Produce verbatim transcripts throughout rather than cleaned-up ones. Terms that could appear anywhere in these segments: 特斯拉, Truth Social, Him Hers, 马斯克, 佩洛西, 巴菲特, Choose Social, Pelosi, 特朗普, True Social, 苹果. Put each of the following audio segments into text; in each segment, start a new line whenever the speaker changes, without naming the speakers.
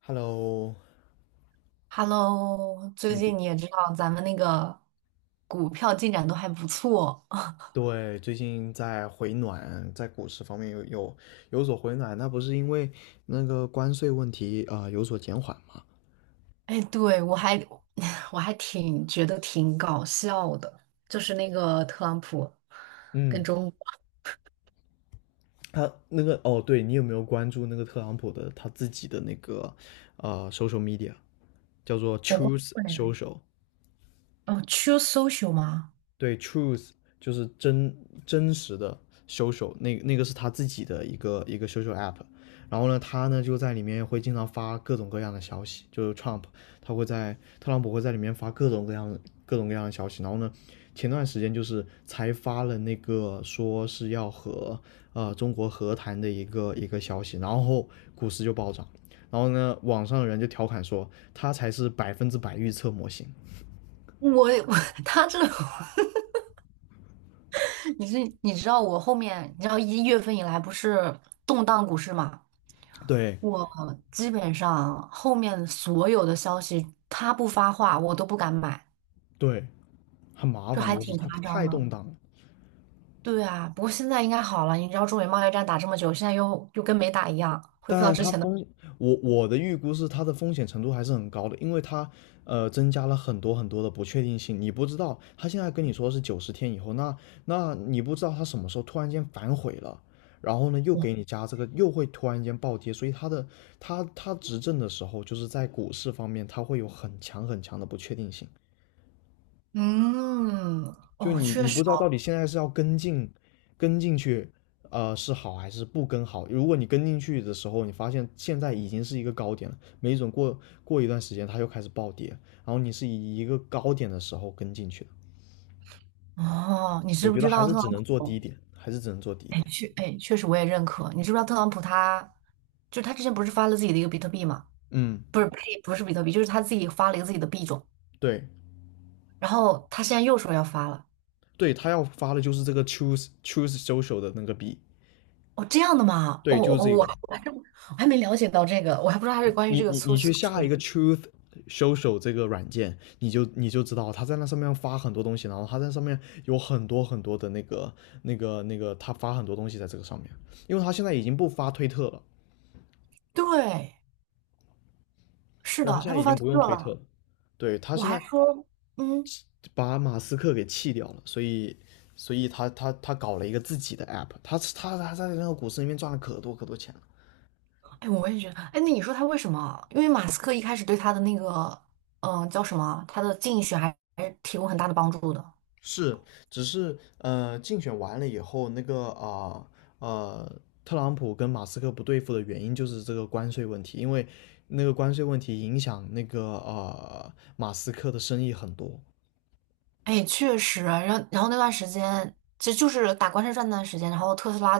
Hello，
Hello，最
嗯，
近你也知道咱们那个股票进展都还不错。
对，最近在回暖，在股市方面有有有所回暖，那不是因为那个关税问题啊、呃有所减缓吗？
哎，对，我还 我还挺觉得挺搞笑的，就是那个特朗普跟
嗯，
中国，
他那个哦，对你有没有关注那个特朗普的他自己的那个呃 social media，叫做
我光
Choose
棍人，
Social？
哦，True Social 吗？
对，truth 就是真真实的 social，那那个是他自己的一个一个 social app。然后呢，他呢就在里面会经常发各种各样的消息，就是 Trump，他会在特朗普会在里面发各种各样的各种各样的消息。然后呢，前段时间就是才发了那个说是要和呃中国和谈的一个一个消息，然后股市就暴涨。然后呢，网上的人就调侃说他才是百分之百预测模型。
我也我 他这，你是你知道我后面，你知道一月份以来不是动荡股市嘛？
对
我基本上后面所有的消息他不发话，我都不敢买。
对，很麻
这
烦，
还
就是
挺
它它
夸
太
张的。
动荡了。
对啊，不过现在应该好了。你知道中美贸易战打这么久，现在又又跟没打一样，恢复到
但
之
它
前的。
风险我我的预估是它的风险程度还是很高的，因为它呃增加了很多很多的不确定性。你不知道它现在跟你说是九十天以后，那那你不知道它什么时候突然间反悔了，然后呢又给你加这个，又会突然间暴跌。所以它的它它执政的时候，就是在股市方面，它会有很强很强的不确定性。
嗯，
就
哦，
你
确
你不
实
知道到底现在是要跟进跟进去，呃，是好还是不跟好？如果你跟进去的时候，你发现现在已经是一个高点了，没准过过一段时间它又开始暴跌，然后你是以一个高点的时候跟进去的，
哦，哦你
我
知不
觉得
知
还
道
是
特朗
只能做
普？
低点，还是只能做低
哎，
点。
确，哎，确实我也认可。你知不知道特朗普他，就他之前不是发了自己的一个比特币吗？
嗯，
不是，呸，不是比特币，就是他自己发了一个自己的币种，
对
然后他现在又说要发了。
对，他要发的就是这个 choose choose social 的那个币，
哦，这样的吗？哦
对，就是
哦，
这
我
个。
还我还没了解到这个，我还不知道他是关于
你
这个
你
粗
你
俗
去
这
下一个
个。
Truth Social 这个软件，你就你就知道他在那上面发很多东西，然后他在上面有很多很多的那个那个那个，他发很多东西在这个上面，因为他现在已经不发推特了，
对，是
对，
的，
他现
他
在
不
已
发
经
推
不用
特
推特
了，
了，对，他
我
现
还
在
说，嗯。
把马斯克给弃掉了，所以所以他他他搞了一个自己的 app，他他他在那个股市里面赚了可多可多钱了。
哎，我也觉得，哎，那你说他为什么？因为马斯克一开始对他的那个，嗯、叫什么？他的竞选还还是提供很大的帮助的。
是，只是呃，竞选完了以后，那个啊呃特朗普跟马斯克不对付的原因就是这个关税问题，因为那个关税问题影响那个呃马斯克的生意很多。
哎，确实，然后然后那段时间，其实就是打关税战那段时间，然后特斯拉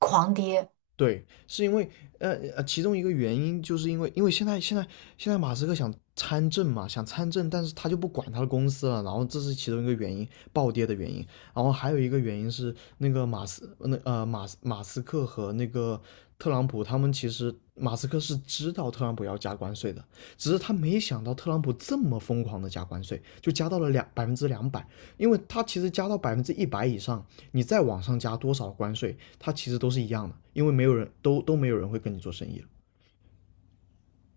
狂跌。
对，是因为呃呃，其中一个原因就是因为因为现在现在现在马斯克想参政嘛，想参政，但是他就不管他的公司了，然后这是其中一个原因，暴跌的原因。然后还有一个原因是那个马斯那呃马斯马斯克和那个特朗普他们其实马斯克是知道特朗普要加关税的，只是他没想到特朗普这么疯狂的加关税，就加到了两百分之两百，因为它其实加到百分之一百以上，你再往上加多少关税，它其实都是一样的，因为没有人都都没有人会跟你做生意了。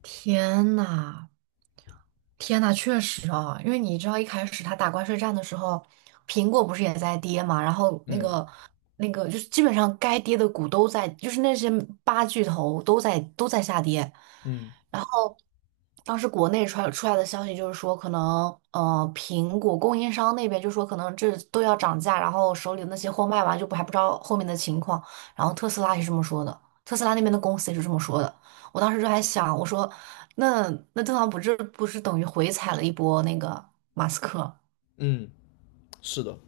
天呐，天呐，确实啊，因为你知道一开始他打关税战的时候，苹果不是也在跌嘛，然后那
嗯
个那个就是基本上该跌的股都在，就是那些八巨头都在都在下跌。
嗯
然后。当时国内传出来的消息就是说，可能呃，苹果供应商那边就说可能这都要涨价，然后手里的那些货卖完就不还不知道后面的情况。然后特斯拉也是这么说的，特斯拉那边的公司也是这么说的。我当时就还想，我说那那特朗普这不是等于回踩了一波那个马斯克？
嗯，是的，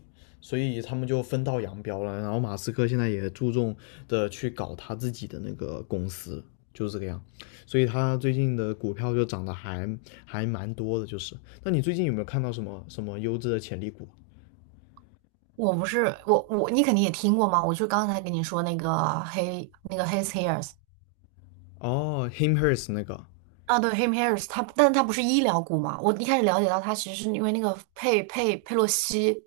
所以他们就分道扬镳了。然后马斯克现在也注重的去搞他自己的那个公司，就是这个样。所以他最近的股票就涨得还还蛮多的，就是。那你最近有没有看到什么什么优质的潜力股？
我不是我我你肯定也听过嘛，我就刚才跟你说那个黑那个 His Hears。
哦，Him Hers 那个，
啊，对 h i m h a r r s 他，但他不是医疗股嘛？我一开始了解到他其实是因为那个佩佩佩洛西，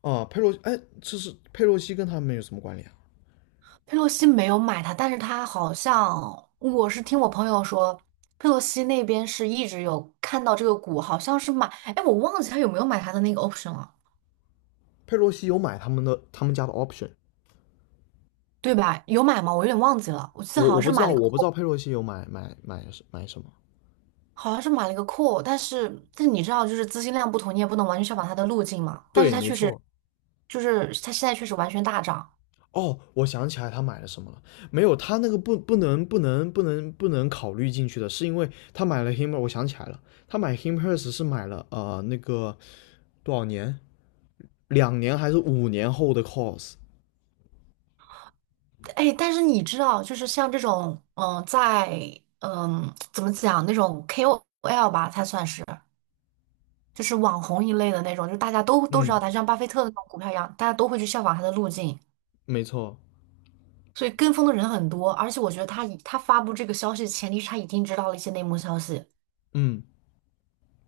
哦，佩洛，哎，这是佩洛西跟他们有什么关联啊？
佩洛西没有买它，但是他好像我是听我朋友说，佩洛西那边是一直有看到这个股，好像是买，哎，我忘记他有没有买他的那个 option 了，
佩洛西有买他们的他们家的 option，
对吧？有买吗？我有点忘记了，我记得
我
好
我
像
不
是
知
买
道，
了一个
我不知
call，
道佩洛西有买买买买什么。
好像是买了一个 call，但是但是你知道，就是资金量不同，你也不能完全效仿它的路径嘛。但是
对，
它
没
确实，
错。
就是它现在确实完全大涨。
哦，我想起来他买了什么了。没有，他那个不不能不能不能不能考虑进去的，是因为他买了 him。我想起来了，他买 h i m h e r s 是买了呃那个多少年，两年还是五年后的 course。
哎，但是你知道，就是像这种，嗯、在嗯、怎么讲那种 K O L 吧，它算是就是网红一类的那种，就是大家都都知道
嗯，
他，就像巴菲特的那种股票一样，大家都会去效仿他的路径，
没错，
所以跟风的人很多。而且我觉得他以他发布这个消息的前提是他已经知道了一些内幕消息，
嗯，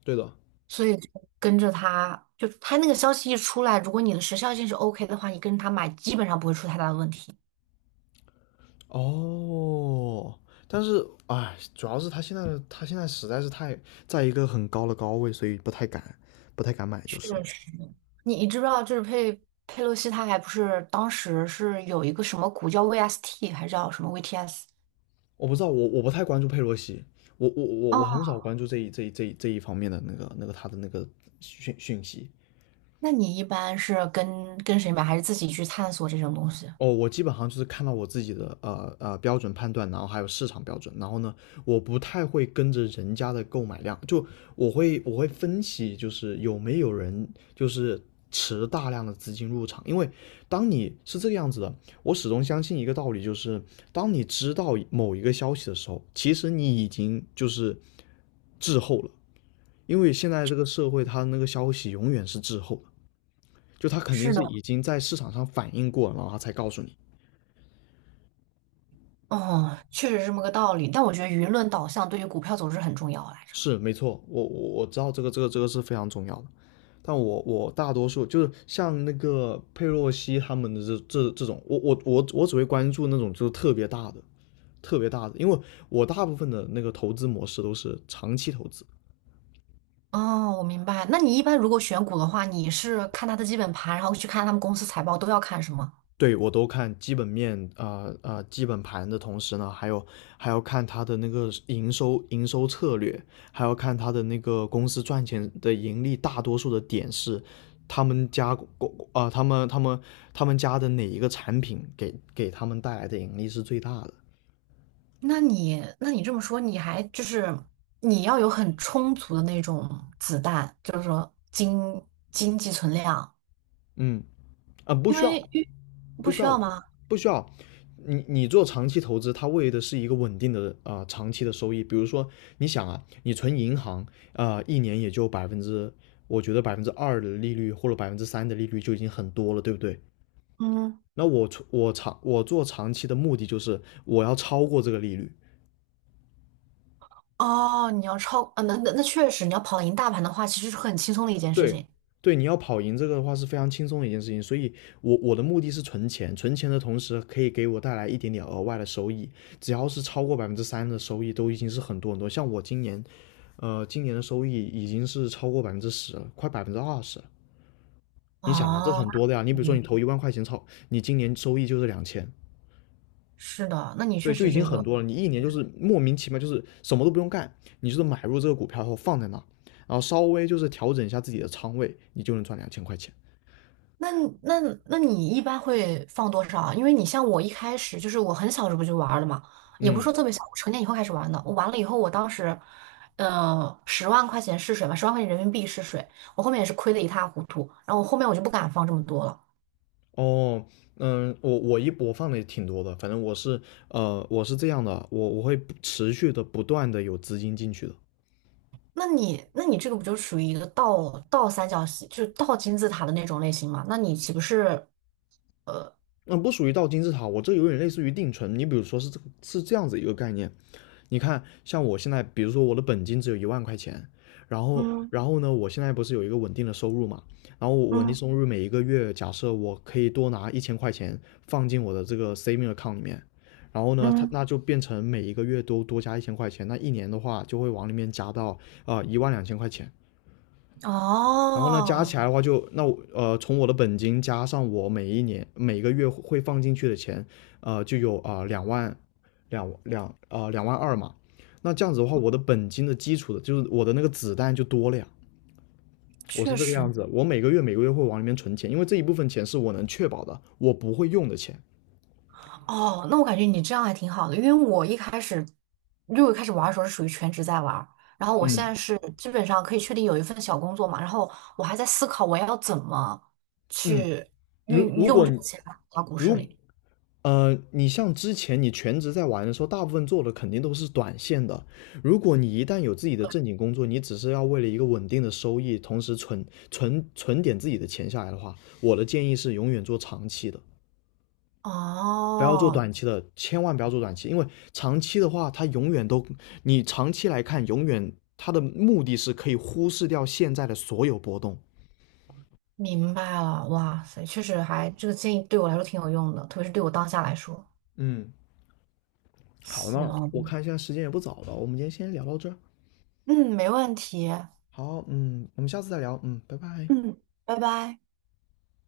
对的。
所以就跟着他，就他那个消息一出来，如果你的时效性是 OK 的话，你跟着他买基本上不会出太大的问题。
哦，但是哎，主要是他现在的他现在实在是太在一个很高的高位，所以不太敢不太敢买就
确
是了。
你你知不知道，就是佩佩洛西，他还不是当时是有一个什么股叫 V S T，还是叫什么 V T S？
我不知道，我我不太关注佩洛西，我我我我很
哦，
少关注这一这一这一这一方面的那个那个他的那个讯讯息。
那你一般是跟跟谁买，还是自己去探索这种东西？
哦，我基本上就是看到我自己的呃呃标准判断，然后还有市场标准，然后呢，我不太会跟着人家的购买量，就我会我会分析，就是有没有人就是持大量的资金入场，因为当你是这个样子的，我始终相信一个道理，就是当你知道某一个消息的时候，其实你已经就是滞后了，因为现在这个社会它那个消息永远是滞后的，就它肯定
是
是
的，
已经在市场上反应过了，然后它才告诉你。
哦，确实是这么个道理。但我觉得舆论导向对于股票走势很重要来着。
是没错，我我我知道这个这个这个是非常重要的，但我我大多数就是像那个佩洛西他们的这这这种，我我我我只会关注那种就是特别大的特别大的，因为我大部分的那个投资模式都是长期投资，
哦，我明白。那你一般如果选股的话，你是看它的基本盘，然后去看他们公司财报，都要看什么？
对我都看基本面啊啊、呃呃、基本盘的同时呢，还有还要看它的那个营收营收策略，还要看它的那个公司赚钱的盈利，大多数的点是他们家公啊、呃、他们他们他们家的哪一个产品给给他们带来的盈利是最大的，
那你那你这么说，你还就是你要有很充足的那种子弹，就是说经经济存量，
嗯啊呃不
因
需
为
要
遇
不
不
需
需要
要，
吗？
不需要。你你做长期投资，它为的是一个稳定的啊、呃长期的收益。比如说，你想啊，你存银行啊、呃一年也就百分之，我觉得百分之二的利率或者百分之三的利率就已经很多了，对不对？
嗯，
那我存我长我做长期的目的就是我要超过这个利率，
哦，你要超，啊，那那那确实，你要跑赢大盘的话，其实是很轻松的一一件事
对，
情。
对，你要跑赢这个的话是非常轻松的一件事情，所以我我的目的是存钱，存钱的同时可以给我带来一点点额外的收益，只要是超过百分之三的收益都已经是很多很多。像我今年，呃，今年的收益已经是超过百分之十了，快百分之二十了。你想嘛，这
哦，
很多的呀。
那
你比
肯
如说你
定
投一万块钱炒，你今年收益就是两千，
是的，那你
对，
确
就
实
已经
这
很
个。
多了。你一年就是莫名其妙，就是什么都不用干，你就是买入这个股票后放在那，然后稍微就是调整一下自己的仓位，你就能赚两千块钱。
那那那你一般会放多少啊？因为你像我一开始就是我很小时候就玩了嘛，也不是
嗯，
说特别小，我成年以后开始玩的。我玩了以后，我当时，呃，十万块钱试水嘛，十万块钱人民币试水，我后面也是亏的一塌糊涂。然后我后面我就不敢放这么多了。
哦，嗯，我我一播放的也挺多的，反正我是呃我是这样的，我我会不持续的不断的有资金进去的，
那你那你这个不就属于一个倒倒三角形，就是倒金字塔的那种类型嘛？那你岂不是，
那、不属于到金字塔，我这有点类似于定存，你比如说是这个是这样子一个概念，你看，像我现在，比如说我的本金只有一万块钱，然后，
嗯
然后呢，我现在不是有一个稳定的收入嘛？然后我稳定
嗯
收入每一个月，假设我可以多拿一千块钱放进我的这个 saving account 里面，然后呢，它
嗯，
那就变成每一个月都多加一千块钱，那一年的话就会往里面加到啊一万两千块钱。然后呢，加
哦，
起来的话就那我呃，从我的本金加上我每一年每个月会放进去的钱，呃，就有啊呃两、万两两呃两万二嘛。那这样子的话，我的本金的基础的就是我的那个子弹就多了呀。我
确
是这个
实。
样子，我每个月每个月会往里面存钱，因为这一部分钱是我能确保的，我不会用的钱。
哦，那我感觉你这样还挺好的，因为我一开始，因为我一开始玩儿的时候是属于全职在玩儿然后我现
嗯，
在是基本上可以确定有一份小工作嘛，然后我还在思考我要怎么
嗯，
去
如
运
如
用
果
这个钱到股市
如
里。
呃，你像之前你全职在玩的时候，大部分做的肯定都是短线的。如果你一旦有自己的正经工作，你只是要为了一个稳定的收益，同时存存存点自己的钱下来的话，我的建议是永远做长期的，不要做哦
哦，
短期的，千万不要做短期，因为长期的话，它永远都，你长期来看，永远它的目的是可以忽视掉现在的所有波动。
明白了，哇塞，确实还这个建议对我来说挺有用的，特别是对我当下来说。
嗯，好，那我
行，
看现在时间也不早了，我们今天先聊到这儿。
嗯，没问题，
好，嗯，我们下次再聊，嗯，拜拜。
嗯，拜拜。